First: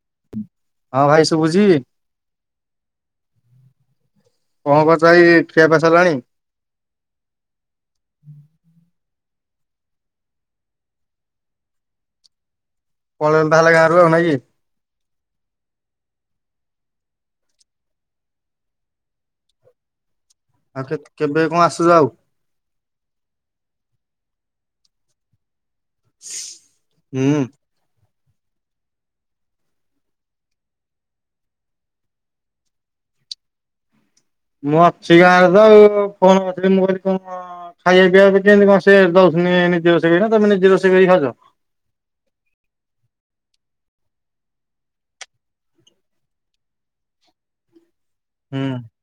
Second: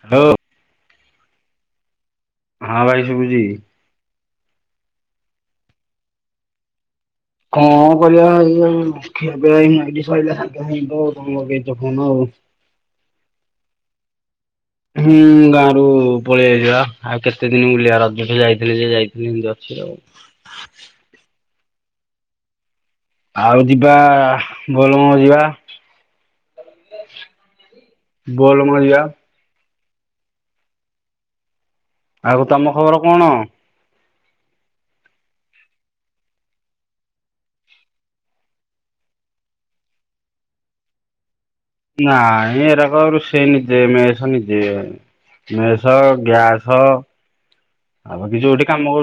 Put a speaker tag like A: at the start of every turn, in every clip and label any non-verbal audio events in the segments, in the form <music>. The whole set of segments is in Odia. A: <inaudible>
B: ହଁ, ଭାଇ ଶୁବୁଚି।
A: ହଁ, ଭାଇ ଶୁବୁ
B: <inaudible>
A: <inaudible>
B: <inaudible>
A: <inaudible> ହ
B: <inaudible>
A: ଆଉ ଯିବା ବୋଲ ଯିବା।
B: <inaudible>
A: <inaudible> ଆଉ ତମ ଖବର କ'ଣ?
B: ମୁଁ ଅଛି ଗାଁରେ ତ ଆଉ, ଫୋନ <inaudible>
A: ନାଇଁ ଏରାକ ରୁଷେଇ ନିଜେ ମେସ ନିଜେ। ମେସ, ଗ୍ୟାସ ଯଉଠି
B: ହୁଁ
A: କାମ ଆଉ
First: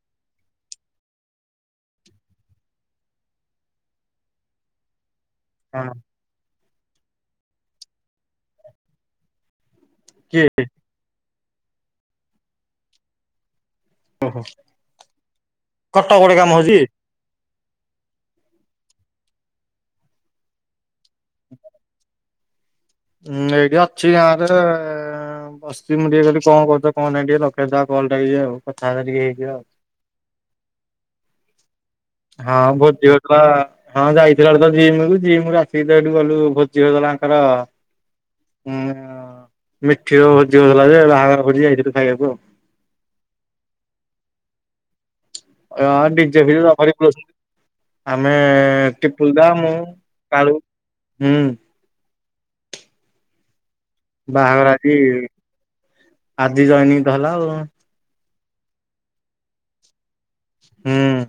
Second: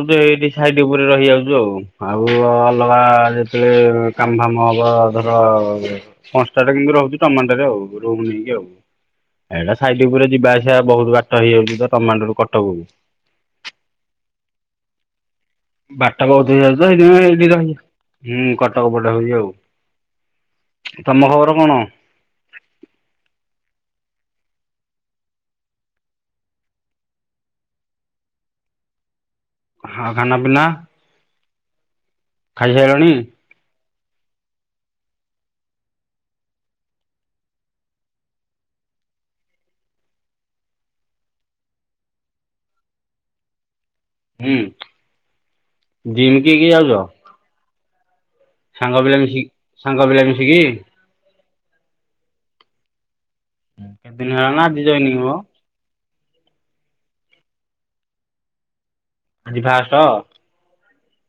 A: ଅଲଗା ଯେତେ--ଳେ
B: ହଁ
A: ହବ। <inaudible> ଏଇଟା ସାଇଟି ଉପୁରେ
B: କିଏ
A: ଯିବା ଆସିବା ବହୁତୁ ବାଟ ହେଇଯାଉଚି ତ କଟକ
B: <inaudible>
A: <inaudible>
B: କଟକ ରେ
A: ତମ
B: କାମ ହଉଛି
A: ଖବର କ'ଣ?
B: <inaudible> <inaudible> <inaudible>
A: ଆଉ ଖାନା ପିନା ଖାଇସାରିଲଣି
B: ହଁ ଯାଇଥିଲା ଜିମ୍ କୁ, ଜିମ୍ ରୁ ଆସିକି ତ ଏଇଠୁ ଗଲୁ ଭୋଜି ହଉଥିଲା ଆଙ୍କର। ଭୋଜି ହଉଥିଲା ଯେ, ବାହାଘର ଭୋଜି ଯାଇଥିଲୁ ଖାଇବାକୁ ଆଉ।
A: <inaudible> ଜିମ୍ କିଏ କିଏ ଯାଉଛ
B: <inaudible> ଆମେ
A: ସାଙ୍ଗ ପିଲା
B: ଟିପୁଲ୍‌ ଦା
A: ମିଶିକି
B: ମୁଁ
A: ସାଙ୍ଗ ପିଲା
B: କାଳୁ
A: ମିଶିକି
B: ହୁଁ।
A: କେତେ ଦିନ ହେଲାଣି ନା
B: ଆଜି,
A: ଜଏନିଂ ମ
B: ଆଜି ଜଏନିଂ ତ ହେଲା ଆଉ।
A: <inaudible>
B: ହୁଁ।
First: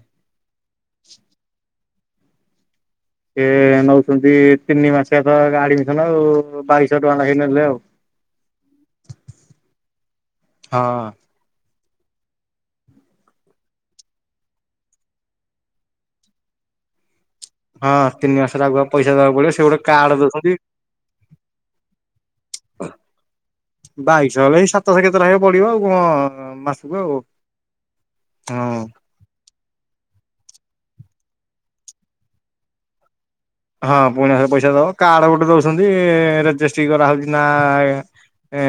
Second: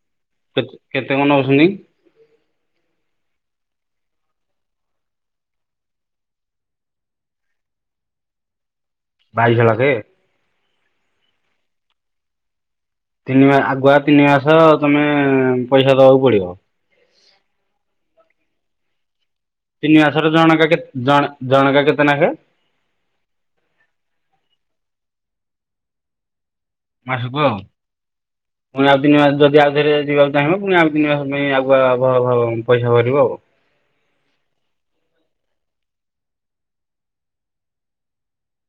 A: <inaudible>
B: ସେ ନଉ--ନ୍ତି ତିନି ମାସିଆ ତ ଆ---ମିସନ ଆଉ ବାଇଶ ଟଙ୍କା ଲେଖେ ନେଲେ ଆଉ। <inaudible>
A: <inaudible>
B: ହଁ!
A: ତିନି ଆଗୁଆ ତିନି ମାସ ତମେ ପଇସା ଦବାକୁ ପଡ଼ିବ।
B: ହଁ, ତିନି ମାସ--ଆଗୁଆ ପଇସା ଦବାକୁ ପ
A: ତିନି ମାସର ଜଣକା କେତେ ଜଣ ଜଣକା କେତେ ନାଖେ?
B: ବାଇଶଶହ ହେଲେ ଏଇ ସାତଶହ କେତେର ହେ ପଡିବ ଆଉ କଣ ମାସ
A: ମାସୁକୁ ଆଉ। ତିି ମାସ ଯଦି ଆଉଥରେ ଯିବାକୁ ଚାହିଁବ, ପୁଣି ଆଉ ତିନି ମାସ ପାଇଁ ଆଗୁଆ ପଇସା ଭରିବ ଆଉ।
B: ହଁ ପୁଣିଥରେ ପଇସା ଦବ କାର୍ଡ ଗୋଟେ ଦଉଛନ୍ତି ରେଜିଷ୍ଟ୍ରି କରାହଉଛି ନା ଏ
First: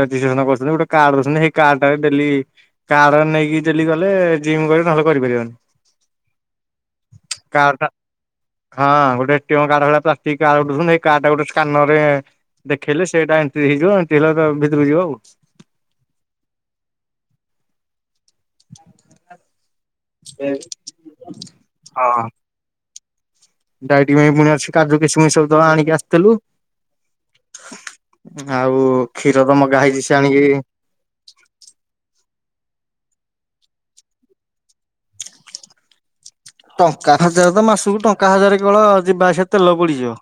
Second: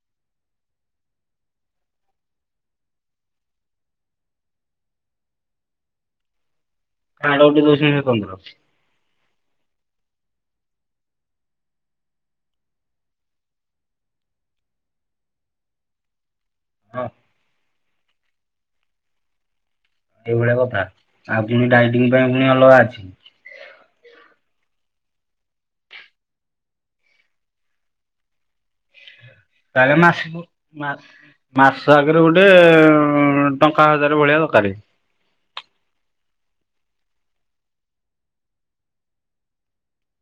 B: ରେଷ୍ଟ୍ରେସନ କରୁଛନ୍ତି, ଗୋଟେ କାର୍ଛନ୍ତି ସେଇ କାର୍ଡ ଡେଲି କାର୍ଡ ନେଇକି ଯ ଗଲେ ଜିମ୍ କରିବ ନହେଲେ କରିପାରିବନି। କାର୍ଡ ଟା
A: <unintelligible> ପନ୍ଦର।
B: ହଁ ଗୋଟେ ପ୍ଲାଷ୍ଟଟା ଗୋଟେ ସ୍କାନର୍ ରେ ଦେଖେଇଲେ ସେଇଟା ଏଣ୍ଟ୍ରି ହେଇଯିବ, ଏଣ୍ଟ୍ରି ହେଲା ଭିତରକୁ ଯିବ ଆଉ।
A: ହଁ
B: <inaudible>
A: ଏଇଭଳିଆ କଥା ଆଉ କି ଡାଇଟିଂ ପାଇଁ ପୁଣି ଅଲଗା ଅଛି।
B: ଡାଇଟିଂ ପାଇଁ ପୁଣି ଆଛି କାଜୁ କିସିମିସ ସବୁତ ଆଣିକି ଆସିଥିଲୁ। ଆଉ କ୍ଷୀର ତ ମଗା
A: ତାହେଲେ
B: ହେଇଛି ସେ
A: ମାସିବ
B: ଆଣିକି
A: ମା ମାସ ଆଗରେ ଗୋଟେ ଟଙ୍କା ହଜାର ଭଳିଆ ଦରକାର।
B: ଟଙ୍କା ହାଜାର ତ ମାସକୁ ଟଙ୍କା ହାଜାର କେବଳ ଯିବା ସେ ତେଲ ପୁଡିଯିବ।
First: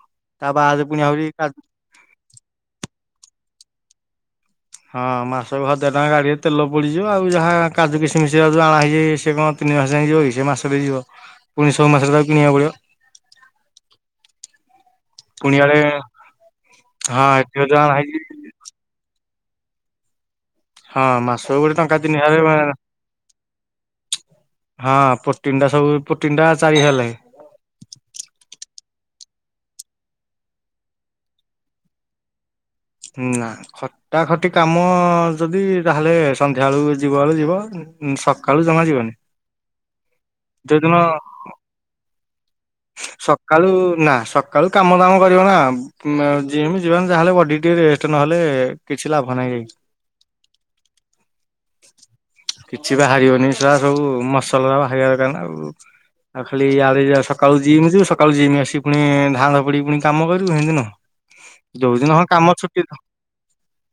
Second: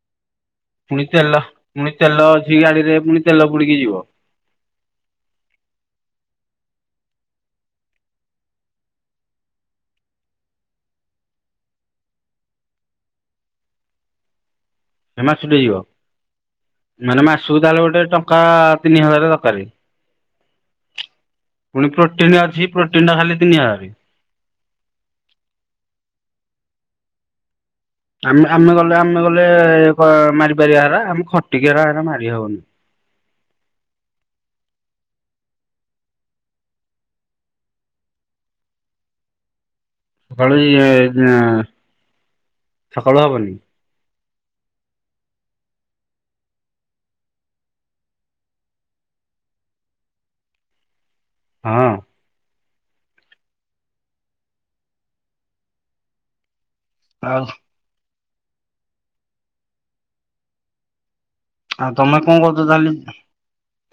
A: ପୁଣି ତେଲ ପୁଣି ତେଲ ଅଛି ଗାଡିରେ ପୁଣି ତେଲ ପୁଡିକି ଯିବ।
B: ହଁ, ମାସକୁ ହଜାର ଟଙ୍କା ଗାଡିରେ ତେଲ ପୋଡିଯିବ, ଆଉ ଯାହା କାଜୁ କିସିମିସ ଯାହା ଆଣା ହେଇଛି ସେ କଣ? ତିନି ମାସ ଯାଇକ ଯିବ କି ସେ ମାସ ବି ଯିବ, ପୁଣି ସବୁ ମାସରେ କିଣିବାକୁ ପଡିବ। <inaudible>
A: ଏ ମାସଟେ
B: ଆଡେ
A: ଯିବ। ମାନେ
B: ହଁ ଏଠି
A: ମାସକୁ
B: ଯୋଉ
A: ତାହେଲେ
B: ଆଣା
A: ଗୋଟେ
B: ହେଇଛି
A: ଟଙ୍କା ତିନି ହଜାର ଦରକାର।
B: ହଁ ମାସକୁ ଗୋଟେ
A: ପୁଣି
B: ଟଙ୍କା ତିନି
A: ପ୍ରୋଟିନ ଅଛି।
B: ହଜାର
A: ପ୍ରୋଟିନ୍ ଟା ଖାଲି ତିନି ହଜାର।
B: ହଁ ପୋଟିନ ଟା ସବୁ ପୋଟିନ ଟା ଚାରି ହଜାର ଲାଗେ।
A: ଆମେ ଆମେ ଗଲେ ଆମେ ଗଲେ ମାରିପାରିବା ହାର ଆମେ ଖଟିକିର ହ ମାରି ହଉନି।
B: ହୁଁ ନା। ଖଟା ଖଟି କାମ ଯଦି ତାହେଲେ ସନ୍ଧ୍ୟା ବେଳୁ ଯିବା ବେଳୁ ଯିବ। ଉ ସକାଳୁ ଜମା ଯିବନି। ଯୋଉଦିନ
A: <unintelligible> ହବନି
B: ସକାଳୁ ନା ସ କା କାମ ଦାମ କରିବ ନା, ଯ ଯିବାନ ଯାହାହେଲେ ବଡି ଟିକେ ରେଷ୍ଟ ନହେଲେ କିଛି ଲାଭ ନାହିଁ ଭାଇ।
A: ହଁ ଅଁ
B: କିଛି ବା ବାହାରିବନି। ସଳା ସବୁ ମସଲ ହାରିକା ବାହାରିବା ଦରକାର ନା ଆଉ ଆଉ ଖାଲି ଆଡେ
A: ଆଉ
B: ସକାଳୁ ଯିମି ଯିବ ସକାଳୁ ଯିଏମି ଆସି ପୁଣି ଧାଁ ଧ ପଡି ପୁଣି କାମ କରିବୁ ସେମିତି ନ
A: ଆଉ ତମେ କଣ କରୁଛ ତାହଲେ।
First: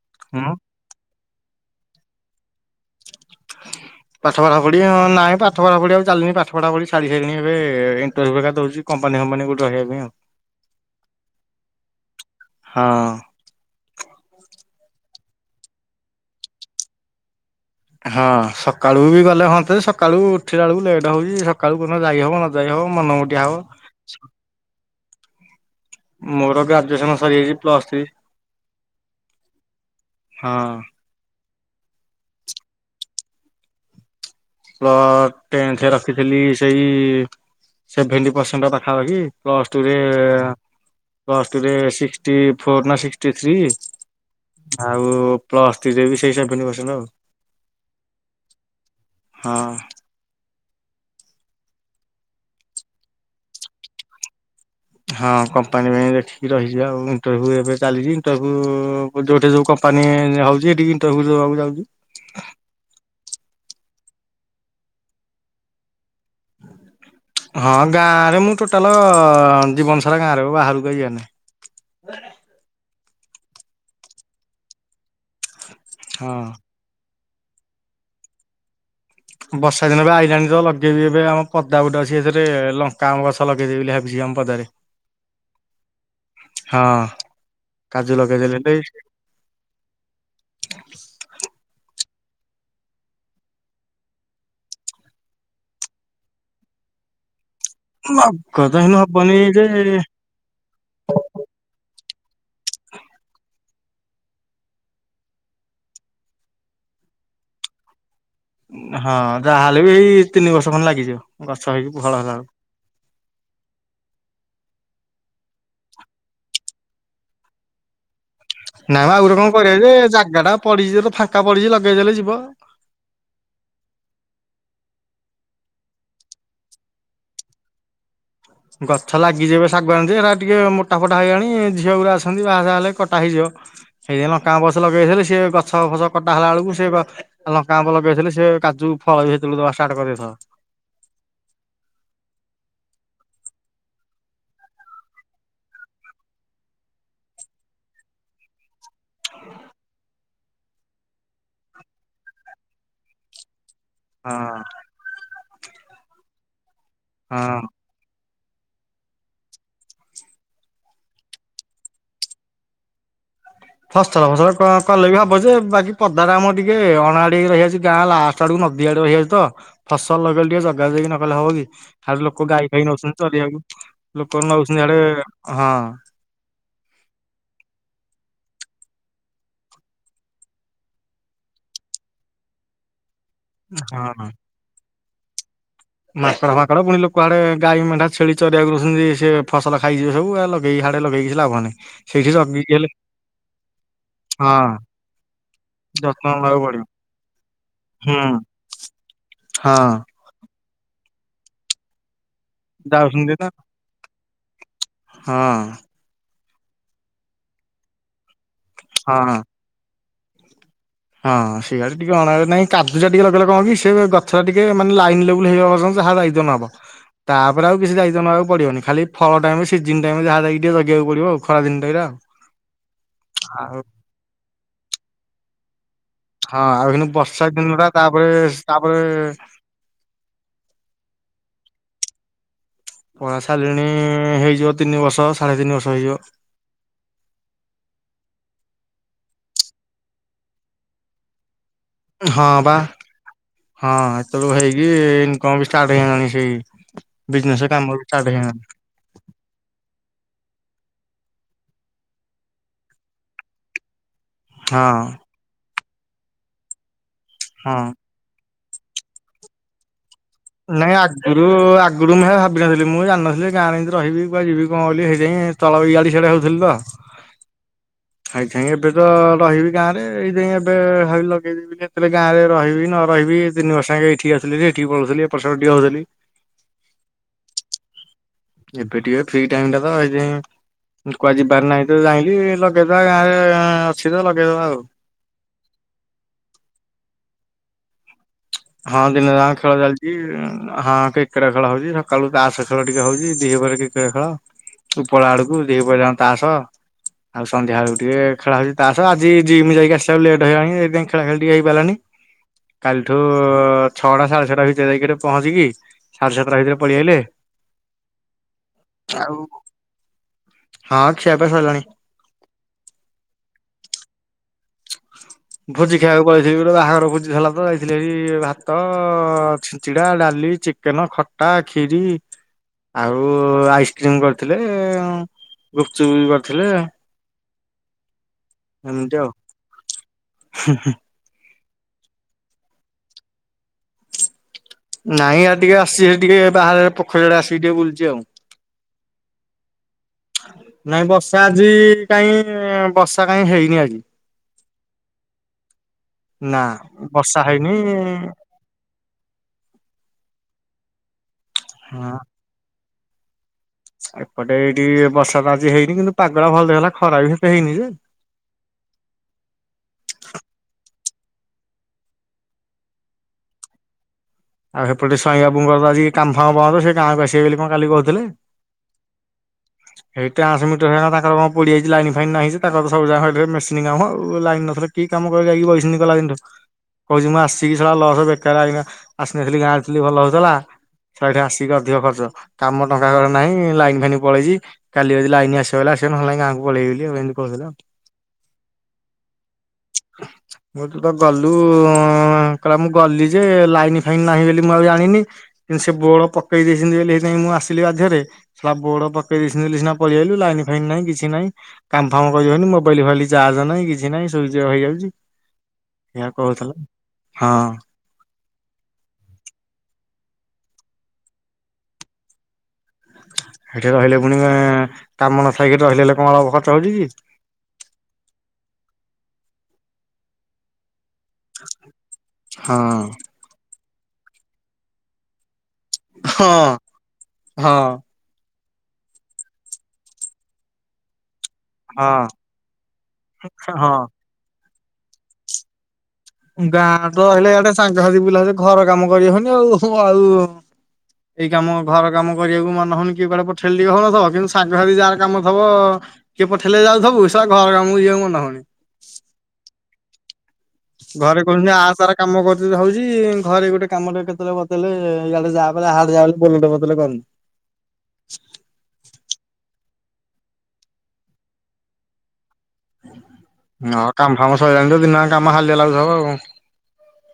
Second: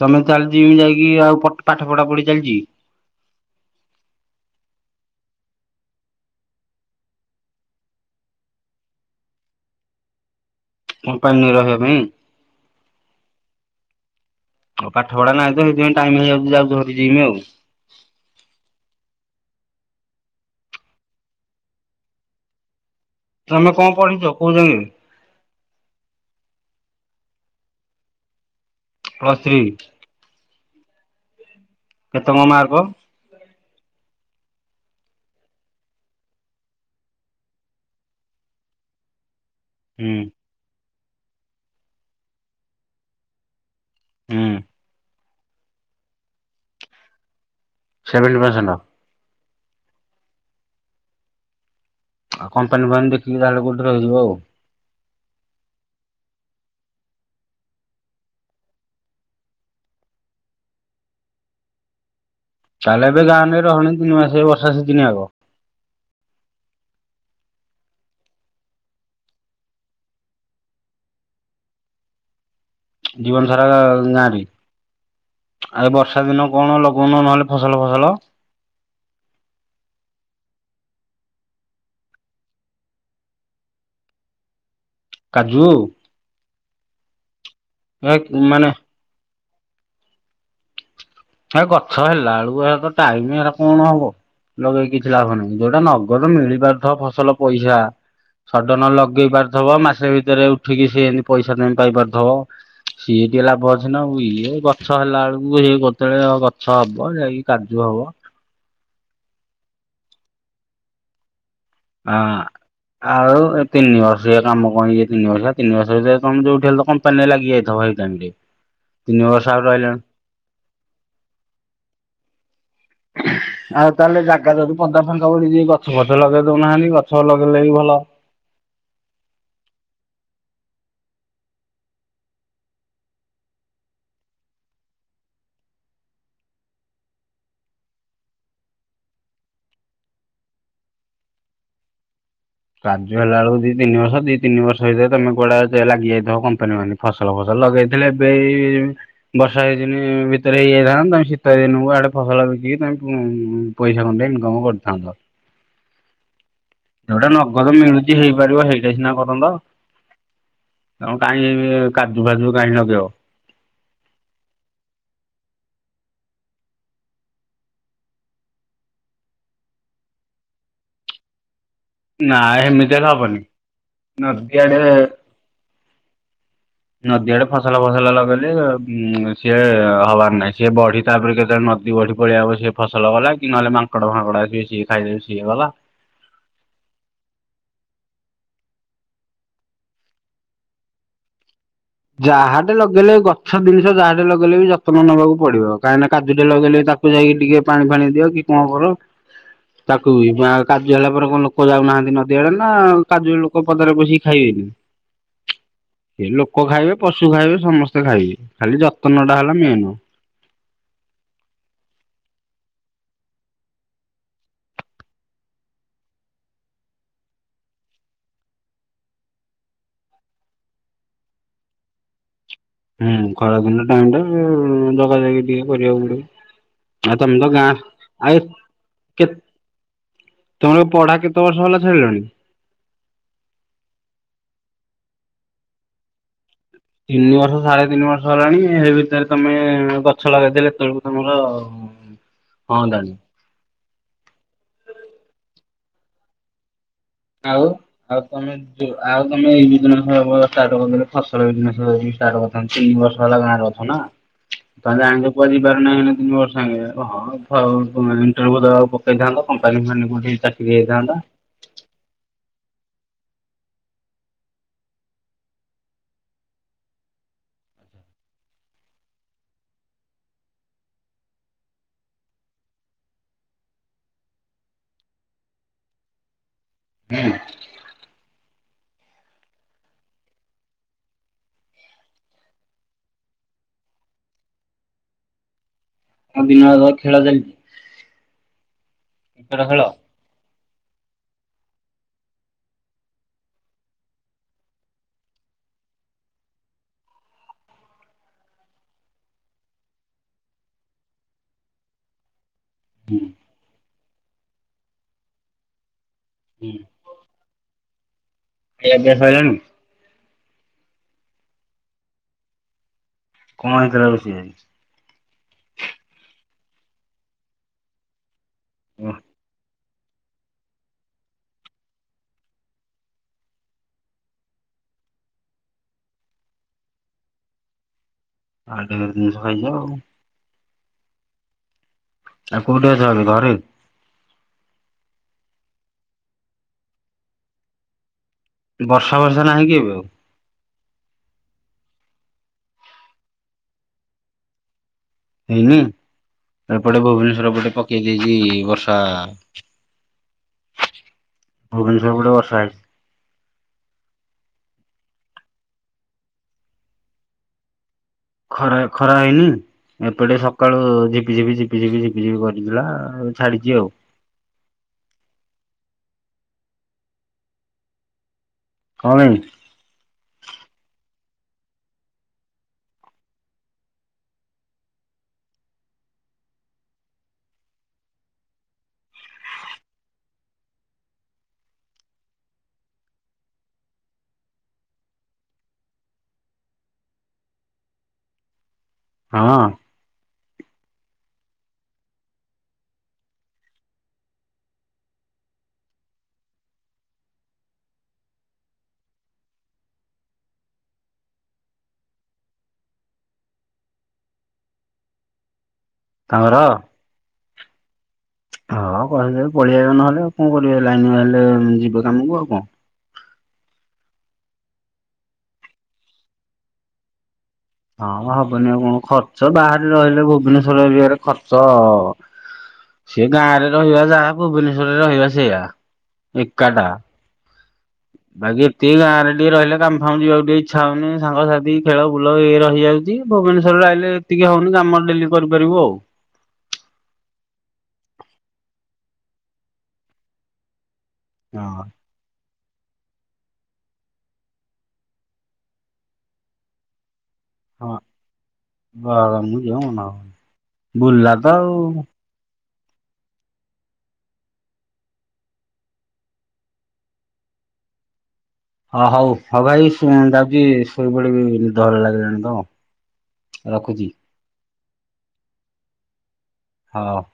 A: ତମେ ତାହଲେ
B: ହୁଁ
A: ଜିମି ଯାଇକି ଆଉ ପାଠ ପଢା ପଢି ଚାଲିଛି।
B: <inaudible> ପାଠ ପଢା ପଡି ହଁ ନାଇଁ ପାଠପଡି ଆଉ ଚାଲିଣି ପାଠ ପଢା ପଡି ଛାଢି ସାରିଲଣି ଏ ଏଣ୍ଟରଭିଉ ହେଇକା ଦଉଛି କମ୍ପାନି ଫମ୍ପାନୀ କୋଉଠି ରହିବା ପାଇଁ ଆଉ।
A: କମ୍ପାନୀ ରେ ରହିବା ପାଇଁ
B: ହଁ
A: ଆଉ ପାଠ ପଢା ନାହିଁ ତ। ସେଥିପାଇଁ ଟାଇମ ହେଇଯାଉଛି ଯାଉଥିଲ ଜିମ ଆଉ।
B: ହଁ ସକାଳୁ ବି ଗଲେ ହନ୍ତେ ସକାଳୁ ଉଠିଲା ବେଳକୁ ଲେଟ ହଉଛି ସକାଳୁ କଣ ଯାଇହବ ନ ଯାଇହବ ମନ ମୁ
A: ତମେ କଣ ପଢିଛ। କୋଉଜାକେ?
B: ମୋର ଗ୍ରାଜୁଏସନ ସରିଯାଇଛି ପ୍ଲସ ଥ୍ରୀ।
A: Plus three.
B: ହଁ ଅ।
A: କେତେ ମ ମାର୍କ?
B: ଟେନଥରେ ରଖିଥିଲି ସେଇ ସେଭେଣ୍ଟି ପରସେଣ୍ଟ ପାଖାପାଖି ପ୍ଲସ ଟୁରେ
A: ହୁଁ
B: ପ୍ଲସଟୁରେ ସିଷ୍ଟୀ ଫୋର୍ ନା ସିକଷ୍ଟି ଥ୍ରୀ।
A: ହୁଁ
B: ଆଉ ପ୍ଲସ ଥ୍ରିରେ ବି ସେଇ ସେଭେନ ପର୍ସେଣ୍ଟ ଆଉ।
A: Seventy percent?
B: ହଁ।
A: କମ୍ପାନୀ ଫମ୍ପାନୀ ଦେଖିକି ତାହେଲେ କୋଉଠି ରହିଯିବ ଆଉ।
B: ହଁ କମ୍ପାନୀ ପାଇଁ ଦେଖିକି ରହିଛି ଆଉ ଇଣ୍ଟରଭ୍ୟୁ ଏବେ ଚାଲିଛି ଇଣ୍ଟରଭ୍ୟୁ ଯୋଉଠି ଯୋଉ କମ୍ପାନୀ ଆଉଛି। ସେଠି ଇଣ୍ଟରଭିୟୁ ଦେବାକୁ ଯାଉଛି।
A: ତାହେଲେ ଏବେ ଗାଁ ରେ ରହନି। ତିିନି ମାସ ବର୍ଷା ସିଜିନ ଆକ।
B: ହଁ ଗାଁ ରେ ମୁଁ ଟୋଟାଲ ଜୀବନ ସାରା ଗାଁ ରେ ବାହାରକୁ ଆଉ ଯିବାର ନାହିଁ।
A: ଜୀବନ ସାରା ଗାଁରେ ଆରେ ବର୍ଷା ଦିନ
B: ହଁ
A: କଣ ଲଗଉନ ନହେଲେ ଫସଲ ଫସଲ।
B: ବର୍ଷା ଦିନ ବି ଆଇଲାଣିତ ଲଗେଇବି ଏବେ ଆମ ପଦା ଗୁଟେ ଅଛି ଏଥିରେ ଲଙ୍କା, ଆମ୍ଭ ଗଛ ଲଗେଇଦେବି ବୋଲି ଭାବୁଛି ଆମ ପଦାରେ। <inaudible>
A: କାଜୁ?
B: ହଁ
A: ହେ
B: କାଜୁ ଲଗେଇଦେଲେ
A: ମାନେ
B: ଏବେ ହ <unintelligible>
A: ଏ ଗଛ ହେଲା ବେଳୁ ହେଲା ତ ଟାଇମ ହେଲା କଣ ହବ। ଲଗେଇକ କିଛି ଲାଭ ନାହିଁ। ଯୋଉଟା ନଗତ ମିଳିପାରୁଥିବ ଫସଲ ପଇସା
B: ନଗଦ
A: ସଡ଼ନ
B: ହେନୁ
A: ଲଗେଇ
B: ହବନି
A: ପାରିଥିବ।
B: ଯେ
A: ମାସେ ଭିତରେ ଉଠିକି ସିଏମିତି ପଇସା ତମେ ପାଇ ପାରୁଥିବ। ସିଏ ଟିକେ ଲାଭ ଅଛି ନା ଆଉ ଇଏ ଗଛ ହେଲା ବେଳକୁ ଇଏ କେତେବେଳେ ଗଛ ହବ ଯାଇକି କାଜୁ ହବ।
B: ହଁ ଯାହାହେଲେ ବି ଏଇ ତିନି ବର୍ଷ ଖଣ୍ଡେ ଲାଗିଯିବ। ଗଛ ହେଇକି ଭଲ
A: ଆ
B: ହେଲାକୁ।
A: ଆଉ ତିନି ବର୍ଷଆ କାମ କଣ ତିନି ବର୍ଷଆ ତିନି ବର୍ଷ ତ ଯୋଉଠି ହେଲେତ କ ମ୍ପାନିରେ ଲାଗିଯାଇଥିବ ଏଇ ଟାଇମରେ।
B: ନାଁମ ଆଉ ଗୋଟେ କଣ କରିବା ଯେ ଜାଗା ଟା ପଡିଛି ଫାଙ୍କା ପଡିଛି ଲଗେଇଦେଲେ ଯିବ।
A: ଆଉ ତାହେଲେ ଜାଗା ଯଦି ପଦା ଫାଙ୍କା ପଡି ଯଦି ଗଛ ଫଛ ଲଗେଇ ଦଉନାହାନ୍ତି ଗଛ ଲଗେଇଲେ ବି ଭଲ।
B: ଗଛ ଲାଗିଯିବ ଶାଗୁଆଣି ଏଟା ଟିକେ ମୋଟା ଫୋଟା ହେଇଗଣି ଝିଅ ଗୁରା ଅଛନ୍ତି ବାହାସାହା ହେଲେ କଟା ହେଇଯିବ। ସେଇଦିନ କାଁ ବସ ଲଗେଇଥିଲେ ସି ଗଛ ଫସ କଟା ହେଲା ବେଳକୁ ସେ ଲଙ୍କା ଆମ୍ବ ଲଗେଇଥିଲେ ସେ କାଜୁ ଫଳ ବି ସେତେବେଳକୁ ଦବା ଷ୍ଟାର୍ଟ କରିଦେଇଥିବ।
A: କାଜୁ ହେଲାବେଳକୁ ଦି ତିନି ବର୍ଷ ଦି ତିନି ବର୍ଷଇଥାଏ ତମ କଳା ଲାଗିଯାଇଥିବ କମ୍ପାନୀ ମାନେ। ଫସଲ ଫସଲ ଲଗେଇଥିଲେ ଏବେ ଏଇ ବର୍ଷା ହେଇନି ଭିତରେ ହେଇଯାଇଥାନ୍ତା ତମେ ଶୀତ ଦିନକୁ ଆଡେ ଫସଲ ବିକି ତମେ ପଇସା ଖଣ୍ଡେ
B: ହଁ
A: ଇନକମ କରିଥାନ୍ତ। ଯୋଉଟା
B: ହଁ।
A: ନଗଦ ମିଳୁଛି ହେଇପାରିବ ସେଇଟା ସିନା କରନ୍ତ। କାହିଁ କାଜୁ ଫାଜୁ କାହିଁ ଲଗେଇବ।
B: ଫସଲ ଫସଲ କ କଲେ ବି ହବଯେ ବାକି ପଦାରେ ଆମର ଟିକେ ଅଣଆଡିଆକି ରହିଯାଉଛି ଗାଁ ଲାଷ୍ଟ ଆଡକୁ ନଦୀ ଆଡେ ରହିଯାଇଛି। ତ ଫସଲ ଲଗେଇଲେ ଟିକେ ଜଗା ଯାଇକି ନ କଲେ ହବ କି। ହାଡେ
A: ନା
B: ଲୋକ ଗାଈ ଫାଇ
A: ହେମିତି ହେଲେ
B: ନଉଛନ୍ତିତ
A: ହବନି
B: ଅବିକା ଲୋକ ନେଉଛନ୍ତି ଆଡେ ହଁ।
A: ନଦୀଆଡେ ଫସଲ ଫସଲ ଲଗେଇଲେ ଉ ସିଏ ହବାର ନାହିଁ। ସିଏ ବଢି ତାପରେ କେତେବେଳେ ନ ନଦୀ ବଡି ପଳେଇ ଆସିବ ସିଏ ଫସଲ ଗଲା କି ନହେଲେ ମାଙ୍କଡ
B: ହଁ।
A: ଫାଙ୍କଡ ଆସିବ ସିଏ ଖାଇଦେଲେ ସିଏ ଗଲା।
B: ମାଙ୍କଡ ଫାଙ୍କଡ ପୁଣି ଲୋକ ଆଡେ ଗାଈ ମେଣ୍ଢା ଛଳି ଚରିବାକୁ ରହୁଛନ୍ତି ସେ ଫସଲ ଖାଇଯିବେ ସବୁ ଏ ହାଡେ ଲଗେଇକି କିଛି ଲାଭ ନାହିଁ। ସେଇଠି ଜଗିକି
A: ଯାହାଟେ
B: ହେଲେ
A: ଲଗେଇଲେ ଗଛ ଜିନିଷ ଯାହାଟେ ଲଗେଇଲେ ବି
B: ହଁ
A: ଯତ୍ନ ନବାକୁ ପଡିବ କାହିଁକି ନା
B: ଯତ୍ନ
A: କାଜୁ ଟେ
B: ନବାକୁ
A: ଲଗେଇଲେ ବି
B: ପଡିବ
A: ତା ତାକୁ ଯାଇକି ଟିକେ ପାଣି ଫାଣି
B: ହୁଁ
A: ଦିଅ କି କଣ କର
B: ହଁ
A: ତାକୁବି ମା କାର୍ଯ୍ୟ ହେଲା ପରେ କଣ ଲୋକ ଯାଉନାହାନ୍ତି ନ ଦେହେନା କାଜୁ
B: ଯାଉଛନ୍ତି ନା
A: ଲୋକ ପଦାରେ ପସିକି ଖାଇବେନି
B: ହଁ
A: ସେ ଲୋ ପୋକ ଖାଇବେ ପଶୁ ଖାଇବେ ସମସ୍ତେ ଖାଇବେ ଖାଲି
B: ହଁ।
A: ଯତ୍ନଟା ହେଲା ମେନ୍।
B: ହଁ ସେଇଆଡେ ଟିକେ ଅଣ ନାଇଁ କାଜୁ ଟିକେ ଲଗେଇଲେ କଣ କି ସେ ଗଛ ଟିକେ ମାନେ ଲାଇନ ଲେବୁଲୁ ହେଇଯିବା ପର୍ଯନ୍ତ ଯାହା ଯାଇ <inaudible> ତାପରେ ଆଉ କିଛି ଦାୟିତ୍ୱ ନବାକୁ ପଡିବନି, ଖାଲି ଫଳ ଟାଇମ୍ ରେ ସିିଜେନ ଟାଇମ୍ ରେ ଯାହା ଯାଇକି ଟିକେ ଜଗିବାକୁ ପଡିବ ଆଉ। ଖରା ଦିନ ଟାଇମ୍ ରେ ଆଉ।
A: ହୁଁ
B: ଆଉ
A: ଖରାଦିନ ଟାଇମ୍ ରେ ଜଗାଜଗି ଟିକେ କରିବାକୁ ପଡିବ।
B: ହଁ ଆଉ ଏଉନୁ
A: ତମେ ତ
B: ବର୍ଷା
A: ଗାଁ
B: ଦିନ ଟା ତାପରେ,
A: ଆଉ କେ
B: ତାପରେ
A: ତମର ପଢା କେତେ ବର୍ଷ ହେଲା ଛାଡ଼ିଲଣି?
B: ପଢା ଛାଡିଲିଣି, ହେଇଯିବ ତିନି ବର୍ଷ ସାଢେ ତିନି ବର୍ଷ ହେଇଯିବ।
A: ତିନି ବର୍ଷ ସାଢେ ତିନି ବର୍ଷ ହେଲାଣି, ଏ ଭିତରେ ତମେ ଗଛ ଲଗେଇଥିଲେ ଏତେବେଳକୁ ତମର
B: ହଁ ବା। ହଁ ଏତେବେଳକୁ ହେଇକି ଇନକମ୍ ବି ଷ୍ଟାର୍ଟ ହେଇଯାଆନ୍ତାଣି, ସେଇ
A: ଆଉ
B: ବିଜନେସ କାମ ବି
A: ଆଉ
B: ଷ୍ଟାର୍ଟ ହେଇ
A: ତମେ ଆଉ ତମେ ଏଇ ବିଜନେସ <unintelligible> ଷ୍ଟାର୍ଟ କରିଥିଲେ ଫସଲ ବିଜନେସ ଷ୍ଟାର୍ଟ ଏଇ କରିଥାନ୍ତ। ତିନି ବର୍ଷ ହେଲା ଗାଁରେ ଅ ଆଛ ନା
B: ହଁ
A: ତମେ ଜାଣିଛ, କୁଆଡେ ଯିବାର ନାହିଁ ଏଇନା ତିନି ବର୍ଷ ଯାଙ୍କେ। ହଁ
B: ହଁ।
A: <unintelligible> ତେଣୁ ବୋଧେ ଆଉ ପକେଇଥାନ୍ତ କମ୍ପାନୀ ଫମ୍ପାନି କୋଉଠି ଚା
B: ନାଇଁ ଆଗରୁ ଆଗରୁ ମୁଁ ଭାବିନଥିଲି ମୁଁ ଜାଣିନଥିଲି, ଗାଁରେ ଏନ୍ତି ରହିବି କୁଆଡେ ଯିବି କଣ ବୋଲି ହେଇଥିଯାଇଁ ତଳ ଏଆଡେ ସିଆଡେ ହଉଥିଲି ତ। ଖାଇ <unintelligible> ଏବେ ତ ରହିବି ଗାଁରେ, ଏଇଥିପାଇଁ ଏବେ ଭାବିଲି ଲଗେଇଦେବିି କେତେବେଳେ ଗାଁରେ ରହିବି ନ ରହିବି। ତିନିବର୍ଷ ଜାଙ୍କେ ଏଠିକି ଆସିକି ଯେ, ଏଠିକି ପଳଉଥିଲି ଏପଟ ସେପଟ ଟିକେ ହଉଥିଲି।
A: ହୁଁ।
B: ଏବେ ଟିକେ ଫ୍ରି ଟାଇମ୍ ଟା ତ ହେଇତି ପାଇଁ ମୁଁ ତ କୁଆଡେ ଯିବାର ନାହିଁ ତ ଯାଇଁଲି, ଲଗେଇଦବା ଗାଁରେ ଅଛି ତ ଲଗେଇଦବା ଆଉ।
A: ମୋ ଦିନଟା ଯାକ ଖେଳ ଚାଲିଛି।
B: ହଁ ଦିନ ଯାଙ୍କ ଖେଳ ଚାଲିଛି। ହଁ କିକ୍ରେଟ ଖେଳ ହଉଛି, ସକାଳୁ ତାସ୍ ଖେଳ ଟିକେ ହଉଛି, ଦିପହରେ କିକ୍ରେଟ ଖେଳ ଉପରବେଳ ଆଡକୁ, ଦିପହର ଯାକ ତାସ୍। ଆଉ ସନ୍ଧ୍ୟା ବେଳକୁ ଟିକେ ଖେଳ ହଉଛି ତାସ୍, ଆଜି ଜିମ୍ ଯାଇକି ଆସିଲା ବେଳକୁ ଲେଟ୍ ହେଇଗଲାଣି। ସେଥିପାଇଁ ଖେଳା ଖେଳି ଟିକେ ହେଇପାରିଲାନି।
A: ହୁଁ
B: କାଲିଠଉ ଛଅଟା ସାଢେ ଛଅଟା ଭିତରେ ଯାଇକି ପହଞ୍ଚିକି ସାଢ଼େ ସାତଟା
A: ହୁଁ
B: ଭିତରେ ପଳେଇ ଆଇଲେ
A: ଖିଆ ପିଆ
B: ଆଉ
A: ସଇଲାଣି?
B: ହଁ ଖିଆ ପିଆ ସଇଲାଣି।
A: କଣ ହେଇଥିଲା ରୋଷେଇ?
B: ଭୋଜି ଖାଇବାକୁ ପଳେଇଥିଲି, ଗୋଟେ ବାହାଘର ଭୋଜି ହେଲା ତ ଯାଇଥିଲ ହେଇ ଭାତ
A: ଓଃ
B: ଚିଡ଼ା, ଡାଲି, ଚିକେନ, ଖଟା, ଖିରି ଆଉ ଆଇସ୍କ୍ରିମ କରିଥିଲେ, ଗୁପଚୁପ ବି କରିଥିଲେ।
A: <unintelligible> ଭଲ ଆଉ।
B: ହୁଁ- ହୁଁ।
A: ଆଉ କୋଉଠି ଅଛ ଏବେ ଘରେ?
B: ନାଇଁ ଆଉ ଟିକେ ଆସିଛି, ସେ ଟିକେ ବାହାରେ ପୋଖରୀଆଡେ ଆସିକି ଟିକେ ବୁଲଛି ଆଉ।
A: ବର୍ଷା ବର୍ଷା ନାହିଁ କି ଏବେ ଆଉ?
B: ନାଇଁ ବର୍ଷା ଆଜି କାଇଁ, ବର୍ଷା କାଇଁ ହେଇନି ଆଜି।
A: ହେଇନି,
B: ନା
A: ଏପଟେ
B: ବର୍ଷା
A: ଭୁବନେଶ୍ଵର
B: ହେଇନି
A: ପଟେ ପକେଇ ଦେଇଛି ବର୍ଷ ବର୍ଷା, ଭୁବନେଶ୍ୱର
B: ହଁ
A: ପଟେ ବର୍ଷା ହେଇଛି।
B: ଏପଟେ ଏଇଠି ବର୍ଷା ତ ଆଜି ହେଇନି, କିନ୍ତୁ ପାଗଟା ଭଲ ଦେଇଥିଲା ଖରା ବି ସେତେ ହେଇନି ଯେ।
A: ଖରା ଖରା ହେଇନି? ଏପଟେ ସକାଳୁ ଝିପିଝିପି ଝିପିଝିପି ଝିପିଝିପି କରିଥିଲା, ଛାଡିଛି ଆଉ।
B: ଆଉ ସେପଟେ ସ୍ୱାଇଁ ବାବୁଙ୍କର ଆଜି କାମଫାମ ବନ୍ଦ, ସେ ଗାଁକୁ ଆସିବେ ବୋଲି କଣ କାଲି କହୁଥିଲେ।
A: କଣ ଏମିତି
B: ହ <inaudible> ଏଇ ଟ୍ରାନ୍ସମିଟର ହେ ତାଙ୍କର କଣ ପୋଡିଯାଇଛି। ଲାଇନ୍ ଫାଇନ୍ ନାହିଁ ଯେ, ତାଙ୍କର ତ ସବୁଯାକ ମେସିନ୍ କାମ ଆଉ। ଲାଇନ ନଥିଲେ କି କାମ କରିବି ଯାଇକି ବଇଛନ୍ତି ଗଲା ଦିନ ଠୁ, କହୁଛି ମୁଁ ଆସିକି ଶଳା ଲସ୍ ବେକାର ଆଇକିନା ଆସିନଥିଲି, ଗାଁରେ ଥିଲି ଭଲ ହଉଥିଲା। ଶଳା ଏଠି ଆସିକି ଅଧିକ ଖର୍ଚ୍ଚ, କାମ ଟଙ୍କାକର ନାହିଁ ଲାଇନ୍ ଫାଇନ୍ ପଳେଇଛି। କାଲି ଯଦି ଲାଇନ ଆସିବ ହେଲେ ଆସିବ, ନହେଲେ ନାଇ ଗାଁକୁ ପଳେଇବି ବେଲି ଏମିତି କହୁଥିଲେ ଆଉ।
A: ହଁ।
B: ମୁଁ ତୁ ତ ଗଲୁ କଇଲା ମୁଁ ଗଲି ଯେ ଲାଇନ ଲାଇନ୍ ନାହିଁ ବୋଲି ମୁଁ ଆଉ ଜାଣିନି କିନ୍ତୁ ସେ ବୋଡ଼ ପକେଇ ଦେଇଛନ୍ତି ବୋଲି ବୋଲି ସେଇଥିପାଇଁ ମୁଁ ଆସିଲି ବାଧିରେ। ତା ବୋଡ ପକେ ଇଦେଇଛନ୍ତି ସିନା ପଳେଇ ଆଇଲୁ ଲାଇନ୍ ଫାଇନ୍ ନାହିଁ କିଛି ନାହିଁ। କାମଫାର୍ମ କରିବନି ମୋବାଇଲ ଫୋବାଇ ଚାର୍ଜ ନାହିଁ କିଛି ନାଇଁ ସୁଇଜି ଅପ୍ ହେଇଯାଉଛି। ସେଇଆ
A: ତାଙ୍କର
B: କହୁଥିଲା ହଁ।
A: ହଁ କଦେବେ ପଳେଇଆଇ ନହେଲେ ଆଉ କଣ କରିବା ଲାଇନ୍ ନହେଲେ ଯିବେ କାମକୁ ଆଉ କଣ।
B: ହେଠିକୁ ଆହିଲେ ପୁଣି କାମ ନଥାଇକି ରହିଗଲେ କଣ ଖର୍ଚ୍ଚ ହଉଚ କି?
A: ହଁ ମୋ ହବନି ଆଉ କଣ ଖର୍ଚ୍ଚ ବାହାରେ ରହିଲେ ଭୁବନେଶ୍ୱର ଏରିଆରେ ଖର୍ଚ ଚ
B: ହଁ।
A: ସେଇ ଗାଁ ରେ ରହିବା ଯାହା ଭୁବନେଶ୍ୱରରେ ରହିବା ସେଇଆ।
B: ହଁ
A: ଏକାଟା।
B: ହଁ।
A: ବାକି ଏତିକି ଗାଁରେ ଟିକେ ରହିଲେ କାମ ଫାମ ଯିବାକୁ ଟିକେ ଇଛା ହଉନି ସାଙ୍ଗସାଥି ଖେଳ ବୁଲ
B: ହଁ
A: ଇଏ ରହିଯାଉଛି ଭୁବନେଶୂର ରୁ
B: ହଁ।
A: ଆଇଲେ ଏତିକି ହଉନି କାମ ଡେଲି କରିପାରିବୁ ଆଉ।
B: ଗାଁ ତ ହେଲେ ଏଆଡେ ସାଙ୍ଗାତିକି ପିଲା ଯେ ଘର କାମ କରିହଉନି ଆଉ ଆଉ ଏଇ କାମ
A: ହଁ।
B: ଘର କାମ କରିବାକୁ ମନ ହଉନି କି କୁଆଡେ ପଠେଇଲେ ଟିକେ ହଉନଥିବ କିନ୍ତୁ ସାଙ୍ଗସାାଥି ଯାହାର କାମ ଥିବ କିଏ ପଠେଇଲେ ଯାଉଥିବ। ତା ଘର କାମକୁ ଯିବା କୁ ମନହଉନି।
A: ବା ମୁଁ ଯିବାକୁ ମନା କରୁଚି
B: ଘରେ
A: ବୁଲିଲାତ
B: କହୁଛନ୍ତି
A: ଆଉ।
B: ଆ ସାରା କାମ କରୁଛୁ ଭାବୁଛି ହଉଛି ଘରେ ଗୋଟେ କାମ ଟେ କେତେବେଳେ ବତେଇଲେ ଇଆଡ଼େ ଯାହାଲେ ବୋଲଟେ ବତେଇଲେ କରୁନୁ।
A: ହଁ ହଉ ହଉ ଭାଇ ଶ ଯାଉଛି ଶୋଇପଡ଼ିବି ନିଦ ଲାଗିଲାଣି ତ। ରଖୁଛି।
B: ହଁ କାମ ଫାମ ସରିଲାଣି ଦିନ ଜାଙ୍କ କାମ ହାଲିଆ ଲାଗୁଥିବ ଆଉ।
A: ହଁ।